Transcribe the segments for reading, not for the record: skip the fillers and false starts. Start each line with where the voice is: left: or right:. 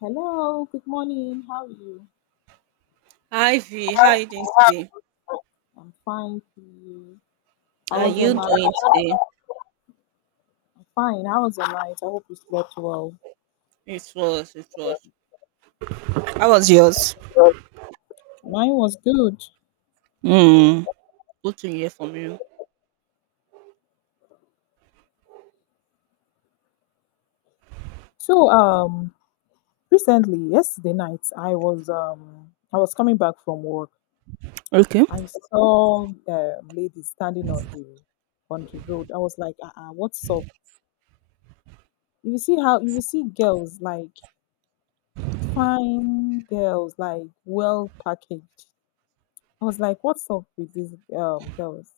left: Hello, good morning. How are you?
right: Hi V, how are you doing today?
left: I'm fine, you. How
right: Are
left: was your
right: you
left: night?
right: doing today?
left: I'm fine. How was your night? I hope you slept well.
right: It was, it was. How was yours?
left: Mine was good.
right: Hmm. Good to hear from you.
left: So, recently, yesterday night, I was coming back from work.
right: Okay.
left: I saw ladies standing on the road. I was like, what's up? You will see girls like fine girls, like well packaged. I was like, what's up with these girls?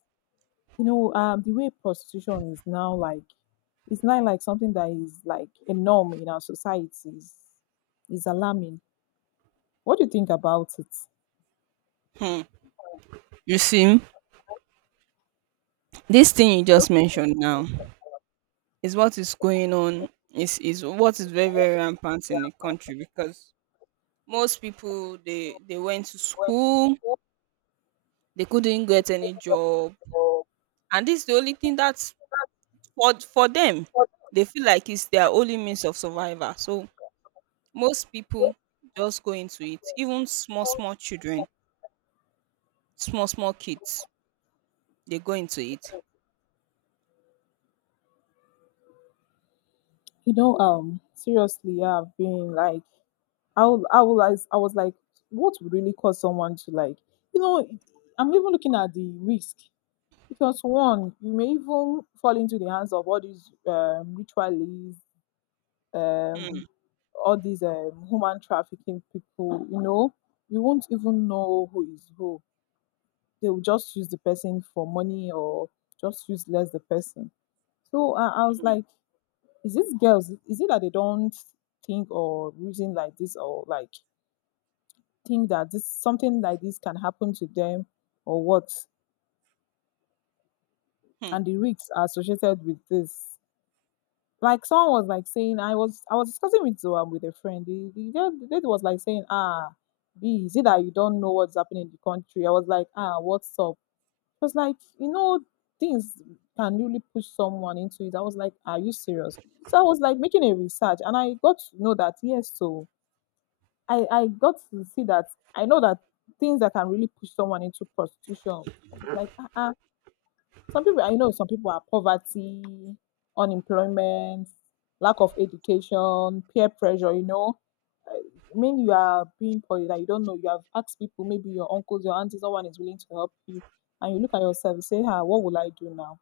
left: The way prostitution is now, like, it's not like something that is like a norm in our society is alarming. What do you think about it?
right: Hmm. You see, this thing you just mentioned now is what is going on. Is what is very very rampant in the country because most people they went to school, they couldn't get any job, and this is the only thing that's for them. They feel like it's their only means of survival. So most people just go into it. Even small, small children, small, small kids, they go into it.
left: Seriously, I've been like, I will, I will, I was like, what would really cause someone to, like, you know, I'm even looking at the risk. Because one, you may even fall into the hands of all these ritualists,
right: Hmm,
left: um all these human trafficking people, you won't even know who is who. They will just use the person for money, or just use less the person. So I was
right: hmm,
left: like, is this girls? Is it that they don't think or reason like this, or like think that this something like this can happen to them, or what?
right: hmm,
left: And the risks are associated with this. Like, someone was like saying, I was discussing with with a friend. The lady was like saying, ah, B, is it that you don't know what's happening in the country? I was like, ah, what's up? She was like, things can really push someone into it. I was like, are you serious? So I was like making a research, and I got to know that, yes. So I got to see that, I know that, things that can really push someone into prostitution. I was like, some people, I know some people, are poverty, unemployment, lack of education, peer pressure. Uh, I mean, you are being poor, that you don't know. You have asked people, maybe your uncles, your aunties, someone is willing to help you. And you look at yourself and say, ah, what will I do now?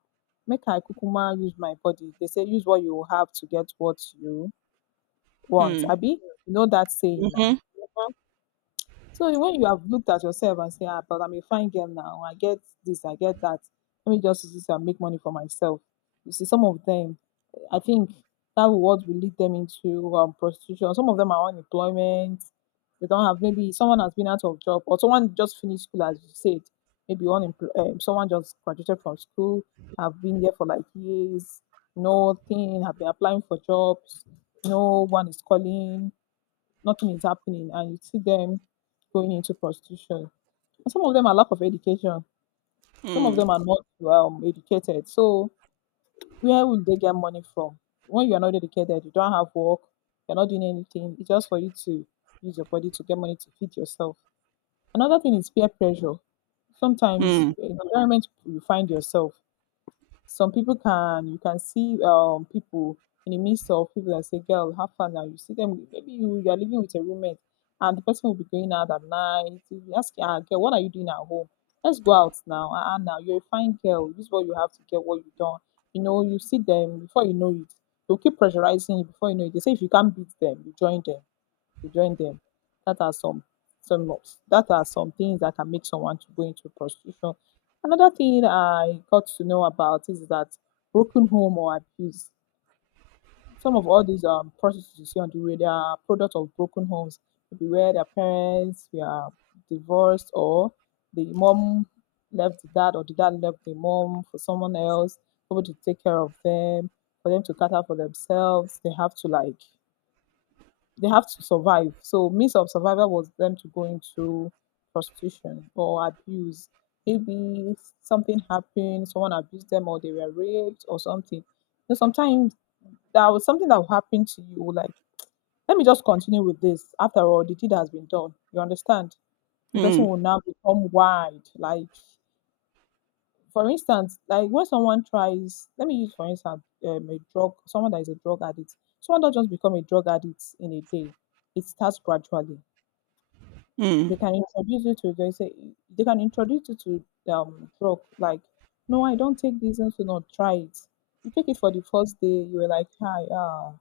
left: Make I kukuma use my body. They say, use what you have to get what you want.
right: hmm,
left: Abi, you know that saying now. So when you have looked at yourself and say, ah, but I'm a fine girl now, I get this, I get that. Let me just use this and make money for myself. You see, some of them, I think that will what will lead them into prostitution. Some of them are unemployment. They don't have, maybe someone has been out of job, or someone just finished school, as you said. Maybe unemployed. Someone just graduated from school, have been there for like years, nothing, have been applying for jobs, no one is calling, nothing is happening, and you see them going into prostitution. And some of them are lack of education. Some of
right: hmm,
left: them are not educated. So where will they get money from? When you are not educated, you don't have work, you're not doing anything, it's just for you to use your body to get money to feed yourself. Another thing is peer pressure.
right: hmm,
left: Sometimes
right: hmm,
left: in the environment you find yourself, some people can you can see people in the midst of people and say, "Girl, have fun now." You see them. Maybe you are living with a roommate, and the person will be going out at night. You be asking, "Ah, girl, what are you doing at home? Let's go out now. Ah, ah, now you're a fine girl, this is what you have to get. What you don't, you know. You see them, before you know it. They'll keep pressurizing you. Before you know it, they say if you can't beat them, you join them to join them. That are some some of- that are some things that can make someone to go into prostitution. Another thing I got to know about is that broken home or abuse. Some of all these prostitutes you see on the way, they are product of broken homes. Maybe where their parents were divorced, or the mom left the dad, or the dad left the mom for someone else, able to take care of them, for them to cater for themselves. They have to, like, they have to survive. So means of survival was them to go into prostitution. Or abuse. Maybe something happened, someone abused them, or they were raped or something. Sometimes that was something that will happen to you, like, let me just continue with this. After all, the deed has been done. You understand? The
right: hmm,
left: person will now become wide. Like, for instance, like when someone tries, let me use for instance, a drug, someone that is a drug addict. Someone don't just become a drug addict in a day. It starts gradually.
right: hmm,
left: They say they can introduce you to drug, like, no I don't take this and so not try it. You take it for the first day, you were like, hi, ah,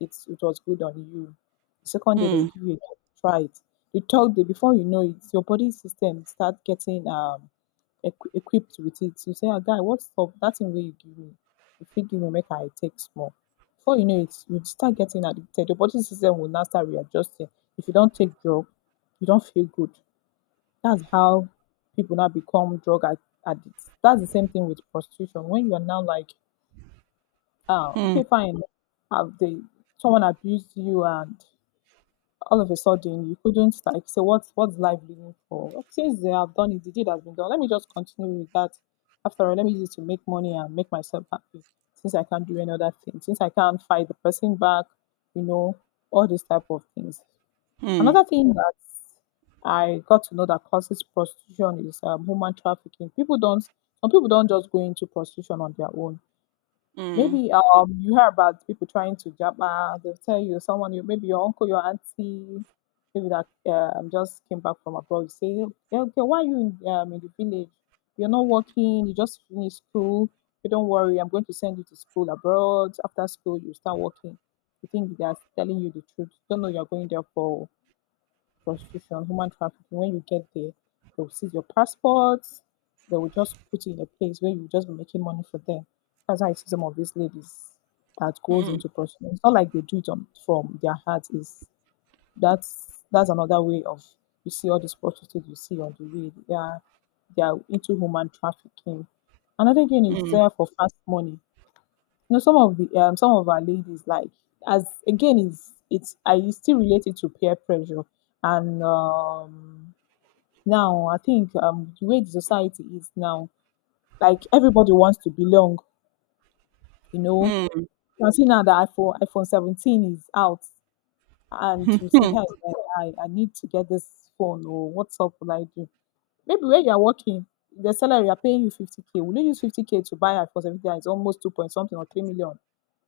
left: it was good on you. The second day, they will
right: hmm,
left: give you a try it. The third day, before you know it, your body system start getting equipped with it. You say, ah, guy, what's up? That thing way you give me. If you give me, make I take small. Before you know it, you start getting addicted. Your body system will now start readjusting. If you don't take drug, you don't feel good. That's how people now become drug addicts. That's the same thing with prostitution. When you are now like, ah,
right: hmm,
left: okay, fine, have they someone abused you, and all of a sudden you couldn't, like, say, what's life living for? Well, since they have done it, the deed has been done, let me just continue with that. After all, let me use it to make money and make myself happy. Since I can't do any other thing, since I can't fight the person back, you know, all these type of things. Another thing that I got to know that causes prostitution is human trafficking. People don't, some people don't just go into prostitution on their own.
right: hmm,
left: Maybe you hear about people trying to jabba. They'll tell you someone, you, maybe your uncle, your auntie, maybe that just came back from abroad. You say, "Yeah, okay, why are you in the village? You're not working, you just finished school. You don't worry, I'm going to send you to school abroad. After school, you start working." You think they are telling you the truth. You don't know you're going there for prostitution, human trafficking. When you get there, they will seize your passports. They will just put you in a place where you just be making money for them. That's how I see some of these ladies that
right: hmm,
left: goes
right: hmm,
left: into prostitution. It's not like they do it on, from their heart. Is that's another way of, you see all these prostitutes you see on the way, they are into human trafficking. Another again is
right: hmm,
left: there for fast money. Some of our ladies, like, as again is, it's still related to peer pressure. And now I think, the way the society is now, like everybody wants to belong, you know. You can see now that iPhone 17 is out, and you say,
right: hmm,
left: hey, I need to get this phone, or what's up will I do? Maybe where you are working, the salary are paying you 50K. Will you use 50K to buy iPhone 17 that is almost two point something or 3 million?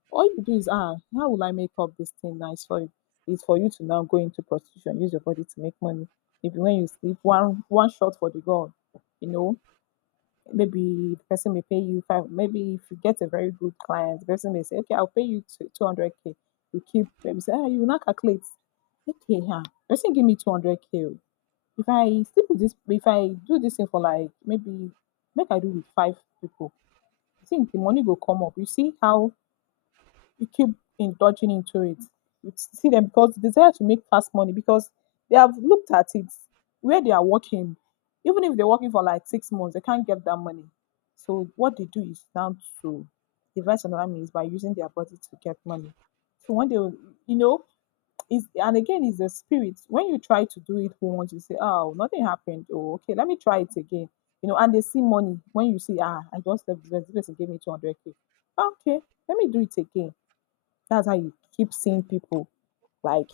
left: All you do is, ah, how will I make up this thing now? It's for you. It's for you to now go into prostitution, use your body to make money. Maybe when you sleep, one one shot for the god, you know maybe the person may pay you five. Maybe if you get a very good client, the person may say, okay, I'll pay you 200K. You keep, maybe say, ah, you will not calculate. Okay, huh, person give me 200K k. Oh. If I sleep with this, if I do this thing for like maybe, make I do with five people, I think the money will come up. You see how you keep indulging into it. You see them because they desire to make fast money, because they have looked at it, where they are working, even if they're working for like 6 months, they can't get that money. So what they do is now to devise another means by using their body to get money. So when they, will- you know, is and again is the spirit. When you try to do it once, you say, "Oh, nothing happened. Oh, okay, let me try it again." You know, and they see money when you see, "Ah, I just left this person gave me 200 k. Okay, let me do it again That's how you keep seeing people. Like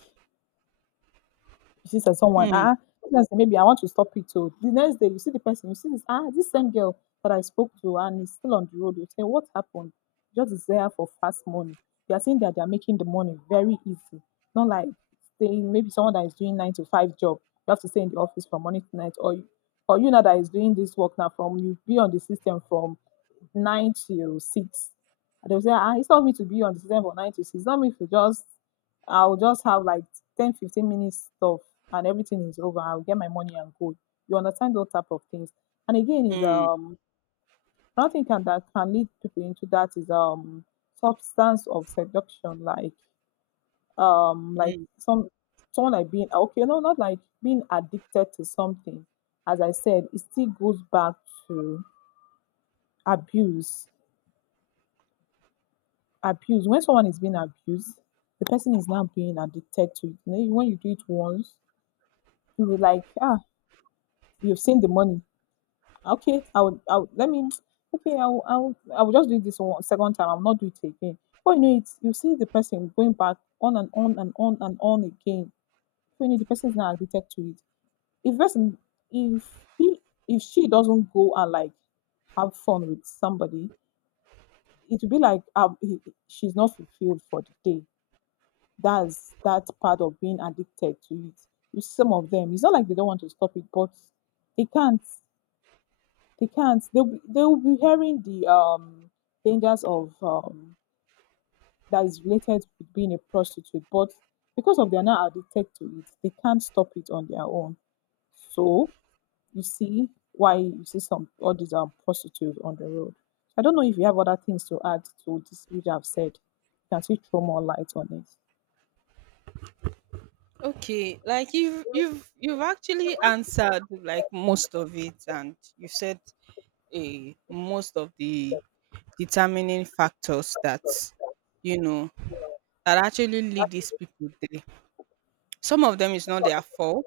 left: you see someone,
right: hmm,
left: ah, this next day maybe I want to stop it too. The next day you see the person, you see this same girl that I spoke to and is still on the road. You say, what happened? Just is there for fast money. They are saying that they are making the money very easy. Not like saying maybe someone that is doing 9 to 5 job, you have to stay in the office from morning to night, or you know that is doing this work now from you be on the system from 9 to 6. And they'll say, ah, it's not me to be on the system for 9 to 6. It's not me to just I'll just have like 10, 15 minutes stuff and everything is over. I'll get my money and go. You understand those type of things. And again is
right: hmm,
left: another thing can that can lead people into that is substance of seduction, like
right: hmm.
left: some someone like being okay, no, not like being addicted to something. As I said, it still goes back to abuse. Abuse. When someone is being abused, the person is now being addicted to it. You know, when you do it once, you will like, ah, you've seen the money. Okay, I would let me, okay, I will just do this one second time. I'll not do it again. But you know, it's, you see the person going back on and on and on and on again. So, you know, the person is now addicted to it. If person, if he, if she doesn't go and like have fun with somebody, it will be like she's not fulfilled for the day. That's that part of being addicted to it. With some of them, it's not like they don't want to stop it, but they can't. They can't. They'll be hearing the dangers of that is related with being a prostitute, but because of they're not addicted to it, they can't stop it on their own. So you see why you see some all these prostitutes on the road. I don't know if you have other things to add to this which I've said. You can still throw more light on it.
right: Okay, like you've actually answered like most of it, and you've said most of the determining factors that you know that actually lead these people there. Some of them is not their fault.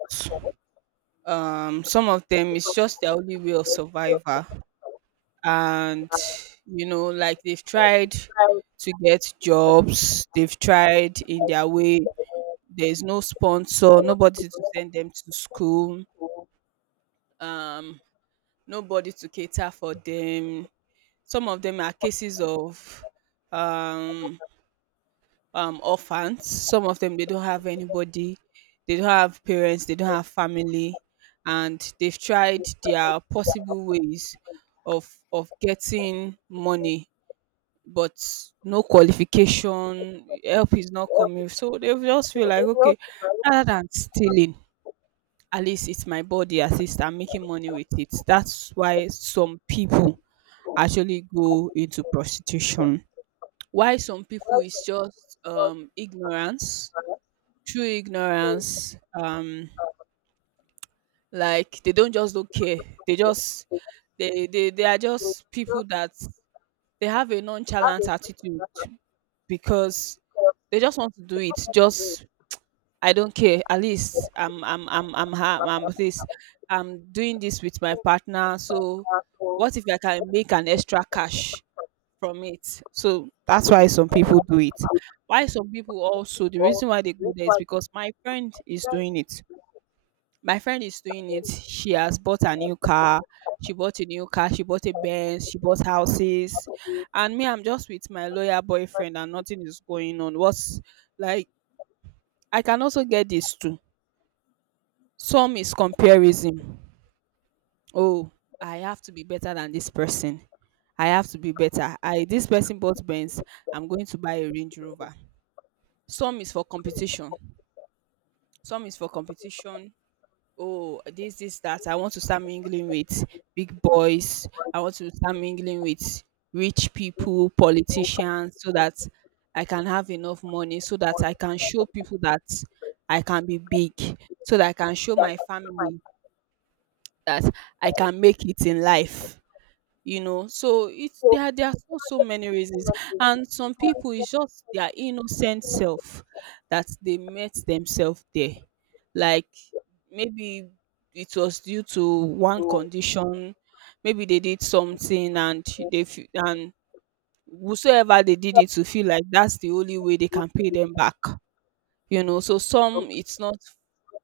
right: Some of them is just their only way of survival. And like they've tried to get jobs, they've tried in their way. There's no sponsor, nobody to send them to school, um, nobody to cater for them. Some of them are cases of um orphans. Some of them they don't have anybody, they don't have parents, they don't have family, and they've tried their possible ways of getting money, but no qualification, help is not coming, so they just feel like, okay, rather than stealing, at least it's my body, at least I'm making money with it. That's why some people actually go into prostitution. Why some people is just ignorance. True ignorance. Like they don't just don't care. They are just people that they have a nonchalant attitude because they just want to do it. Just I don't care. At least I'm this. I'm doing this with my partner. So what if I can make an extra cash from it? So that's why some people do it. Why some people also, the reason why they go there is because my friend is doing it. My friend is doing it. She has bought a new car. She bought a new car. She bought a Benz. She bought houses. And me, I'm just with my lawyer boyfriend and nothing is going on. What's like, I can also get this too. Some is comparison. Oh, I have to be better than this person. I have to be better. I this person bought Benz. I'm going to buy a Range Rover. Some is for competition. Some is for competition. Oh, this that I want to start mingling with big boys. I want to start mingling with rich people, politicians, so that I can have enough money, so that I can show people that I can be big, so that I can show my family that I can make it in life. So it's there are so so many reasons. And some people, it's just their innocent self that they met themselves there, like maybe it was due to one condition. Maybe they did something, and they feel, and whosoever they did it to feel like that's the only way they can pay them back. So some, it's not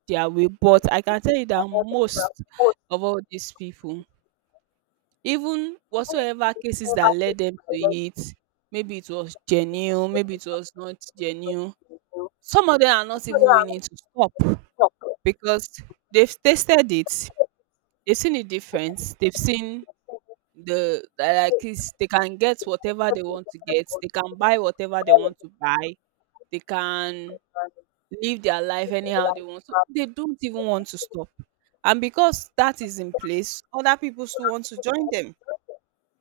right: their way, but I can tell you that most of all these people, even whatsoever cases that led them to it, maybe it was genuine, maybe it was not genuine. Some of them are not even willing to stop because they've tasted it, they've seen the difference, they've seen the, that, like, is they can get whatever they want to get, they can buy whatever they want to buy, they can live their life anyhow they want. So they don't even want to stop. And because that is in place, other people still want to join them.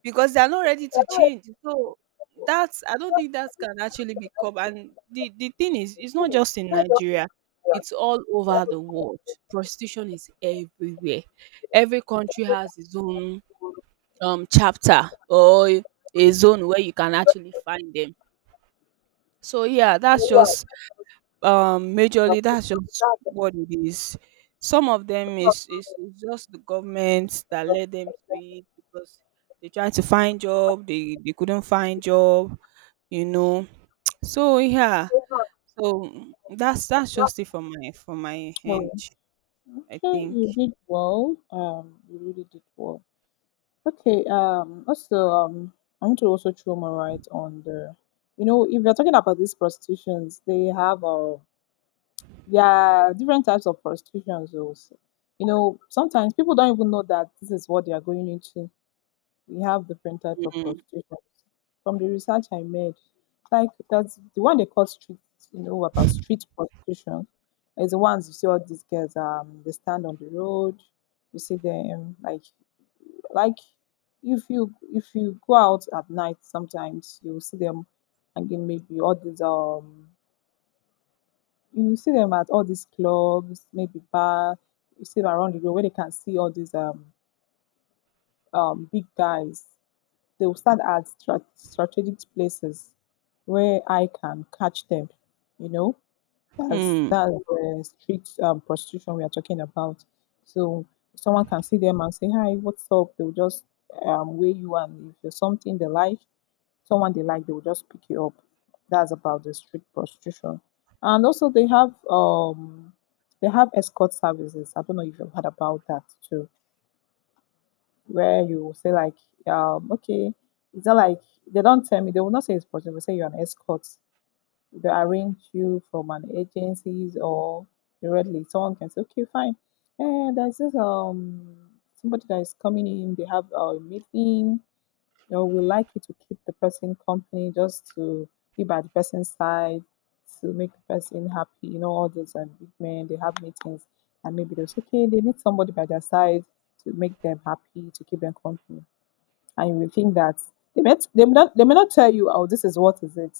right: Because they are not ready to change. So that's I don't think that can actually be curbed. And the thing is, it's not just in Nigeria, it's all over the world. Prostitution is everywhere. Every country has its own chapter or a zone where you can actually find them. So yeah, that's just majorly, that's just what it is. Some of them is just the government that led them to it because they trying to find job, they couldn't find job you know so yeah. So that's just it from my end. I
left: Okay,
right: think.
left: you did well. You really did well. Okay. I want to also throw my light on the, you know, if you're talking about these prostitutions, they have there are different types of prostitutions. Also, you know, sometimes people don't even know that this is what they are going into. We have different types of
right: Mm,
left: prostitution. From the research I made, like that's the one they call street, you know, about street prostitution. Is the ones you see all these girls, they stand on the road. You see them like if you go out at night, sometimes you will see them hanging maybe all these you see them at all these clubs, maybe bar. You see them around the road where they can see all these big guys. They will stand at strategic places where I can catch them. You know, that's
right: mm,
left: that's the street prostitution we are talking about. So someone can see them and say, "Hi, what's up?" They will just weigh you, and if there's something they like, someone they like, they will just pick you up. That's about the street prostitution. And also, they have escort services. I don't know if you've heard about that too where you will say like, okay, it's not like they don't tell me. They will not say it's possible. Say you're an escort. They arrange you from an agencies or directly. Someone can say, okay, fine. Eh, there's this somebody that is coming in. They have a meeting or we like you to keep the person company just to be by the person's side, to make the person happy. You know, all those big men, they have meetings, and maybe they're okay, they need somebody by their side to make them happy, to keep them company. And you will think that they may not tell you, oh, this is what is it.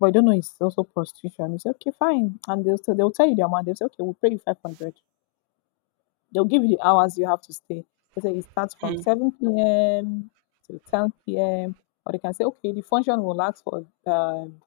left: But you don't know it's also prostitution. You say, okay, fine. And they'll, so they'll tell you the amount. They'll say, okay, we'll pay you 500. They'll give you the hours you have to stay. They say it starts from
right: mm,
left: 7 p.m. to 10 p.m. Or they can say, okay, the function will last for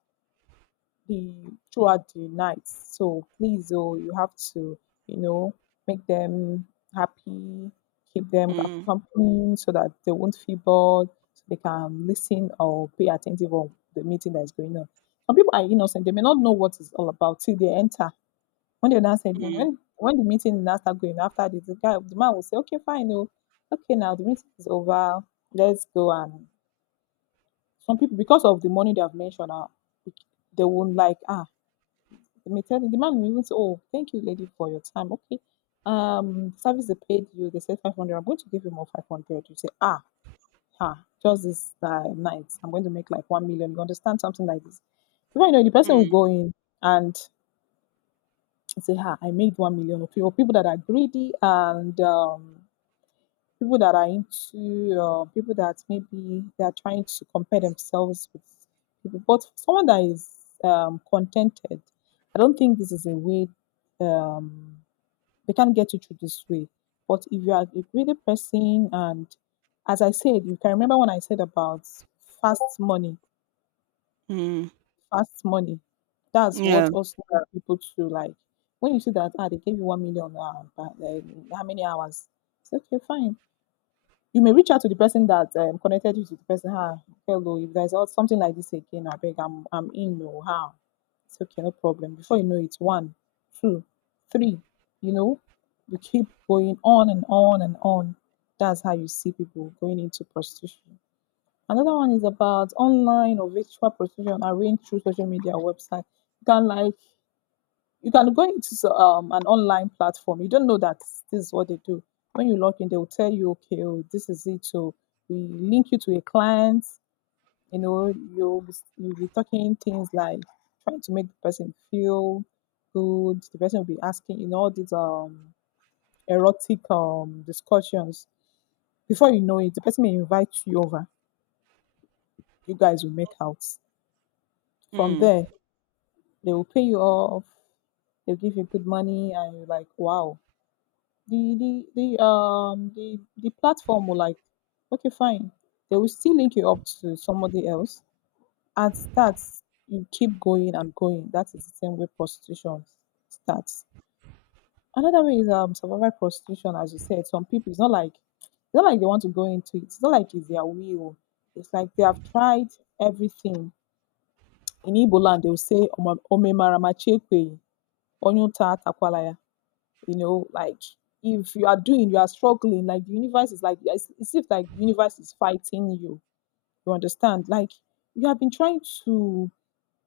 left: the throughout the night. So please, oh, you have to, you know, make them happy, keep them
right: mm,
left: accompanied so that they won't feel bored, so they can listen or pay attentive on the meeting that is going on. Some people are innocent; they may not know what it's all about till they enter when the other said,
right: mm,
left: when the meeting now start going after this, the guy, the man will say, okay, fine, oh okay, now the meeting is over, let's go. And some people, because of the money they have mentioned, they won't like ah. They may tell the man will even say, oh, thank you, lady, for your time. Okay, service they paid you. They said 500. I'm going to give you more 500. You say ah, ha, just this night, I'm going to make like 1 million. You understand something like this? Before you know, it, the
right: mm,
left: person will
right: mm.
left: go in and and say, "Ha, I made 1 million of people." People that are greedy and people that are into people that maybe they are trying to compare themselves with people. But for someone that is contented, I don't think this is a way. Um, they can't get you through this way. But if you are a greedy person, and as I said, you can remember when I said about fast money
right: Mm.
left: fast money. That's what
right: Yeah.
left: also help people to like when you see that ah they gave you 1 million ah but how many hours? It's like, okay, fine. You may reach out to the person that connected you to the person. Ah, hello, if there's something like this again, I beg, I'm in. No, how? It's okay, no problem. Before you know it, one, two, three. You know, you keep going on and on and on. That's how you see people going into prostitution. Another one is about online or virtual prostitution arranged through social media or website. You can like you can go into an online platform. You don't know that this is what they do. When you log in, they will tell you, okay, oh, this is it. So we link you to a client. You know, you'll be talking things like trying to make the person feel good. The person will be asking, you know, all these erotic discussions. Before you know it, the person may invite you over. You guys will make out. From
right: Mm.
left: there, they will pay you off. They'll give you good money, and you're like, wow. The the the platform will like, okay, fine. They will still link you up to somebody else, and starts. You keep going and going. That is the same way prostitution starts. Another way is survival prostitution, as you said. Some people, it's not like they want to go into it. It's not like it's their will. It's like they have tried everything. In Igbo land, they will say "Oma- Omemaramachepe. On your tat akwalaya. You know, like if you are doing, you are struggling, like the universe is it seems like the universe is fighting you. You understand? Like you have been trying to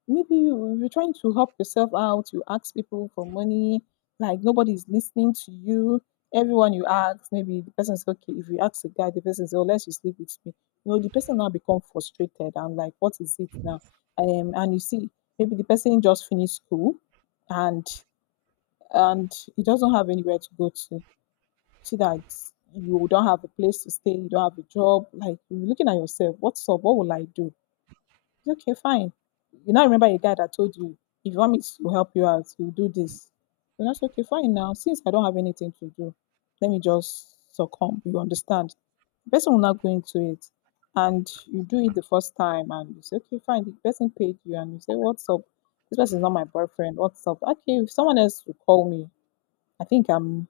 left: maybe you're trying to help yourself out, you ask people for money, like nobody's listening to you. Everyone you ask, maybe the person is okay. If you ask a guy, the person says, oh, let's just sleep with me. You know, the person now become frustrated and like, what is it now? And you see, maybe the person just finished school and he doesn't have anywhere to go to. See that you don't have a place to stay, you don't have a job. Like you're looking at yourself, what's up? What will I do? It's okay, fine. You now remember a guy that told you, if you want me to help you out, you do this. Then that's okay, fine now. Since I don't have anything to do, let me just succumb. You understand? The person will not go into it. And you do it the first time and you say, okay, fine, the person paid you and you say, what's up? This person is not my boyfriend. What's up? Okay, if someone else will call me, I think I'm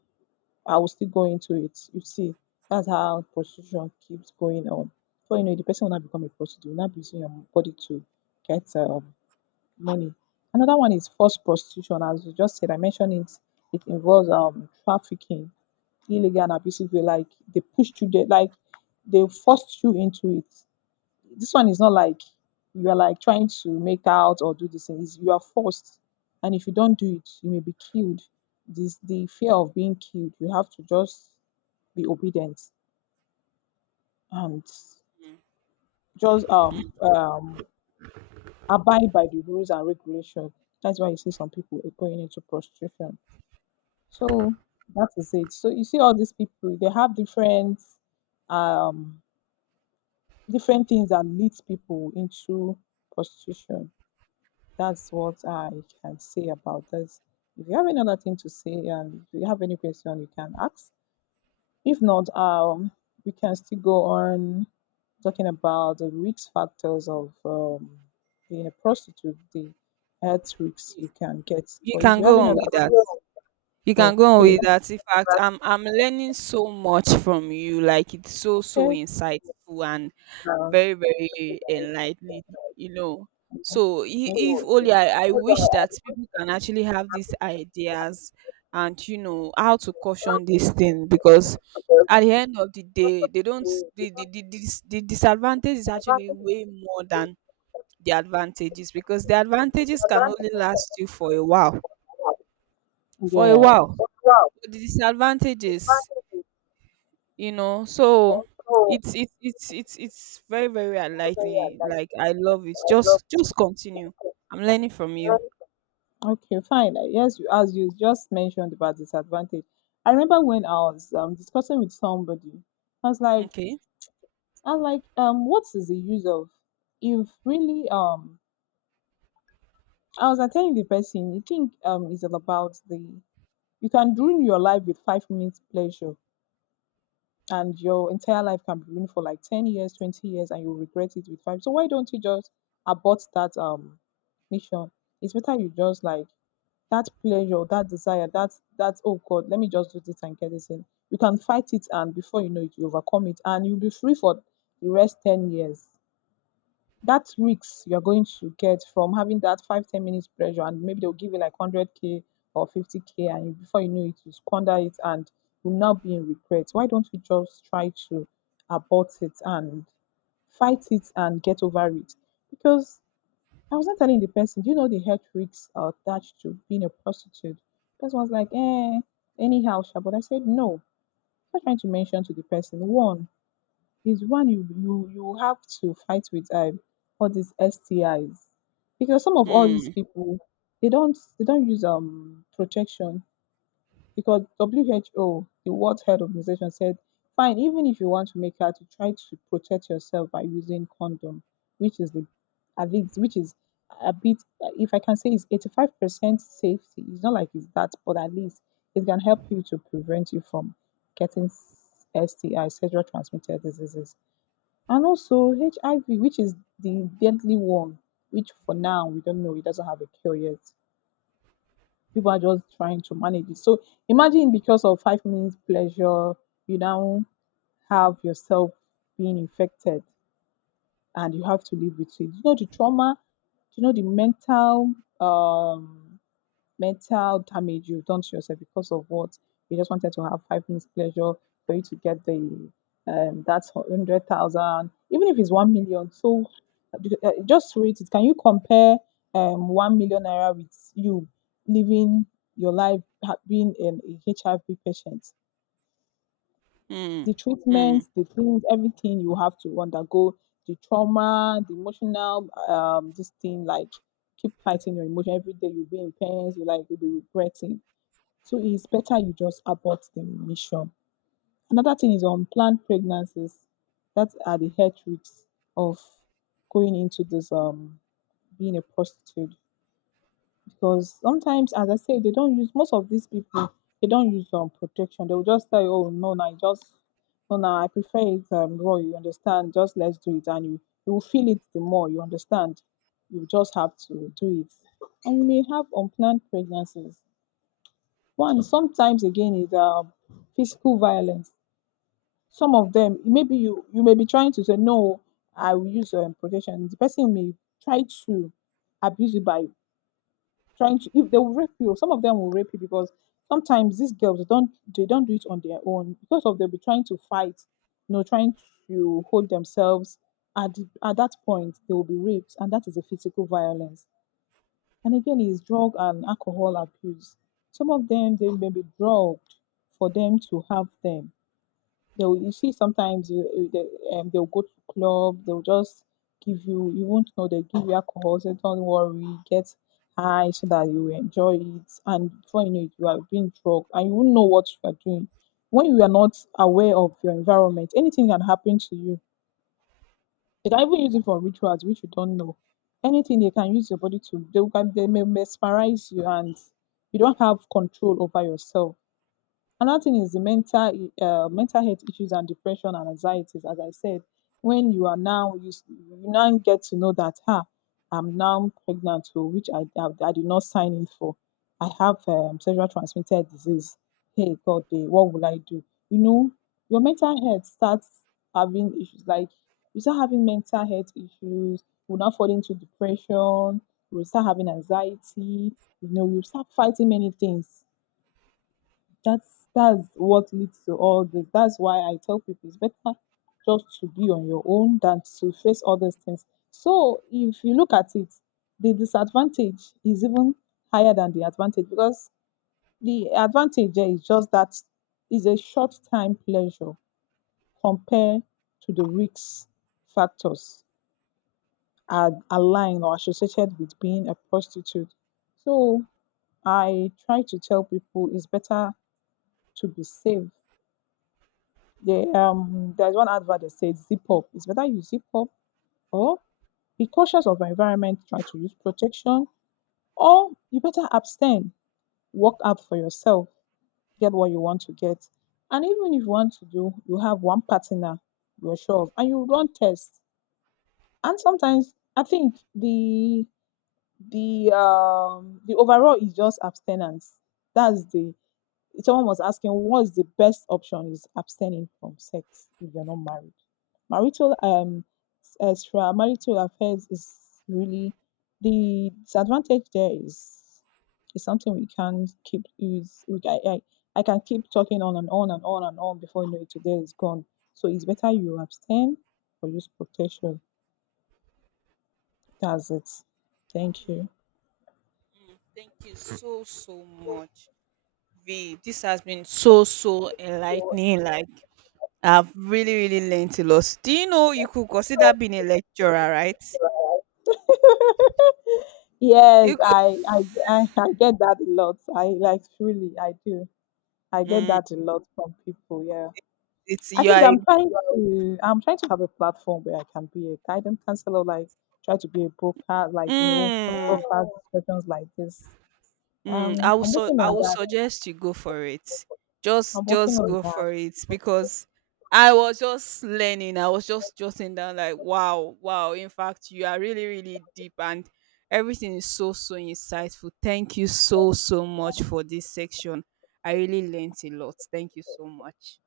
left: I will still go into it. You see, that's how prostitution keeps going on. So the person will not become a prostitute, will not be using your body to get money. Another one is forced prostitution, as you just said. I mentioned it. It involves trafficking, illegal and abusive way. Like they pushed you, there, like they forced you into it. This one is not like you are like trying to make out or do this thing. You are forced, and if you don't do it, you may be killed. This the fear of being killed. You have to just be obedient and just abide by the rules and regulations. That's why you see some people are going into prostitution. So that is it. So you see all these people, they have different um different things that leads people into prostitution. That's what I can say about this. If you have any other thing to say and if you have any question, you can ask. If not, we can still go on talking about the risk factors of being a prostitute, the health risks you can get.
right: You
left: But if
right: can
left: you have
right: go
left: any
right: on
left: other,
right: with that. You can go on
left: okay,
right: with that. In fact, I'm learning so much from you. Like it's so so
left: okay,
right: insightful and
left: uh,
right: very very enlightening. You know. So if
left: okay.
right: only I wish that people can actually have these ideas and how to caution this thing because at the end of the day, they don't the disadvantage is actually way more than the advantages, because the advantages can only last you for a while, for a
left: Yeah,
right: while. The disadvantages, so it's very very enlightening. Like I love it. Just continue. I'm learning from you.
left: okay, fine. Yes, as you just mentioned about disadvantage. I remember when I was discussing with somebody, I was like,
right: Okay.
left: what is the use of, if really I was like telling the person, you think it's all about the, you can ruin your life with 5 minutes pleasure, and your entire life can be ruined for like 10 years, 20 years, and you'll regret it with five, so why don't you just abort that mission. It's better you just like that pleasure, that desire, that oh god, let me just do this and get this in. You can fight it, and before you know it you overcome it, and you'll be free for the rest 10 years. That risk you're going to get from having that 5, 10 minutes pressure, and maybe they'll give you like 100K or 50K, and before you know it you squander it, and you'll now be in regret. Why don't you just try to abort it and fight it and get over it? Because I was not telling the person, do you know the health risks are attached to being a prostitute? The person was like, eh, anyhow sha. But I said no, I'm not trying to mention to the person. One is, one, you have to fight with all these STIs, because some of all these
right: Mm,
left: people they don't use protection. Because WHO, the World Health Organization, said fine, even if you want to make out, to try to protect yourself by using condom, which is the, I think which is a bit, if I can say, it's 85% safety. It's not like it's that, but at least it can help you to prevent you from getting STI, sexual transmitted diseases, and also HIV, which is the deadly one, which for now we don't know, it doesn't have a cure yet. People are just trying to manage it. So imagine, because of 5 minutes pleasure, you now have yourself being infected, and you have to live with it. You know the trauma, you know the um mental damage you've done to yourself because of what? You just wanted to have 5 minutes pleasure for you to get the that's 100,000, even if it's 1 million. So just rate it, can you compare 1 million naira with you living your life being a HIV patient?
right: mm,
left: The
right: mm.
left: treatments, the things, everything you have to undergo, the trauma, the emotional this thing, like keep fighting your emotion every day, you'll be in pains, you like you'll be regretting. So it's better you just abort the mission. Another thing is unplanned pregnancies, that are the health risks of going into this, being a prostitute, because sometimes as I say they don't use, most of these people they don't use protection. They will just say, oh no, no, it just no, no, I prefer it raw. You understand? Just let's do it, and you will feel it the more. You understand? You just have to do it, and you may have unplanned pregnancies. One, sometimes again is physical violence. Some of them, maybe you may be trying to say no, I will use protection. The person may try to abuse you by trying to. If they will rape you, some of them will rape you, because sometimes these girls they don't do it on their own, because of they'll be trying to fight, you know, trying to hold themselves. At, at that point, they will be raped, and that is a physical violence. And again, is drug and alcohol abuse. Some of them, they may be drugged for them to have them. They'll, you see, sometimes you, they'll go to club, they'll just give you, you won't know, they give you alcohol, say, don't worry, get high so that you enjoy it. And before you know it, you are being drugged and you won't know what you are doing. When you are not aware of your environment, anything can happen to you. They can even use it for rituals which you don't know. Anything they can use your body to, they may mesmerize you, and you don't have control over yourself. Another thing is the mental health issues and depression and anxieties. As I said, when you are now you, you now get to know that I'm now pregnant, or which I did not sign in for. I have sexual transmitted disease. Hey God, what will I do? You know, your mental health starts having issues. Like you start having mental health issues, you will now fall into depression. You will start having anxiety. You know, you start fighting many things. That's what leads to all this. That's why I tell people it's better just to be on your own than to face all these things. So if you look at it, the disadvantage is even higher than the advantage, because the advantage there is just that, is a short time pleasure compared to the risks factors are aligned or associated with being a prostitute. So I try to tell people it's better to be safe. They, there's one advert that says zip up. It's better you zip up, or be cautious of your environment, try to use protection, or you better abstain, work out for yourself, get what you want to get. And even if you want to do, you have one partner you're sure of, and you run tests. And sometimes I think the overall is just abstinence. That's the, someone was asking, what's the best option? Is abstaining from sex if you're not married. Marital extra marital affairs is really, the disadvantage there is something we can keep is, we I can keep talking on and on and on and on, before you know it today is gone. So it's better you abstain or use protection. That's it. Thank you.
right: Mm, thank you so so much, V. This has been so so enlightening. Like I've really really learned a lot. Do you know you could consider being a lecturer, right?
left: Yes,
right: You could.
left: I get that a lot. I like really I do. I get
right: Mm.
left: that a lot from people. Yeah.
right: it's
left: I
right: You
left: think
right: are a,
left: I'm trying to have a platform where I can be a guidance counselor, like try to be a broker, like you know, have
right: mm.
left: broker discussions like this.
right: Mm, I would
left: I'm working
right: I
left: on
right: would
left: that.
right: suggest you go for it.
left: I'm
right: Just
left: working
right: just
left: on
right: go
left: that.
right: for it because I was just learning. I was just jotting down like wow, wow. In fact, you are really, really deep and everything is so so insightful. Thank you so so much for this section. I really learned a lot. Thank you so much.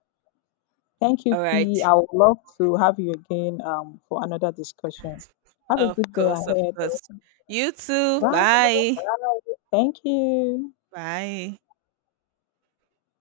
left: Thank you,
right: All
left: P.
right: right.
left: I would love to have you again for another discussion. Have a
right: Of
left: good day
right: course, of
left: ahead.
right: course. You too. Bye.
left: Thank you.
right: Bye.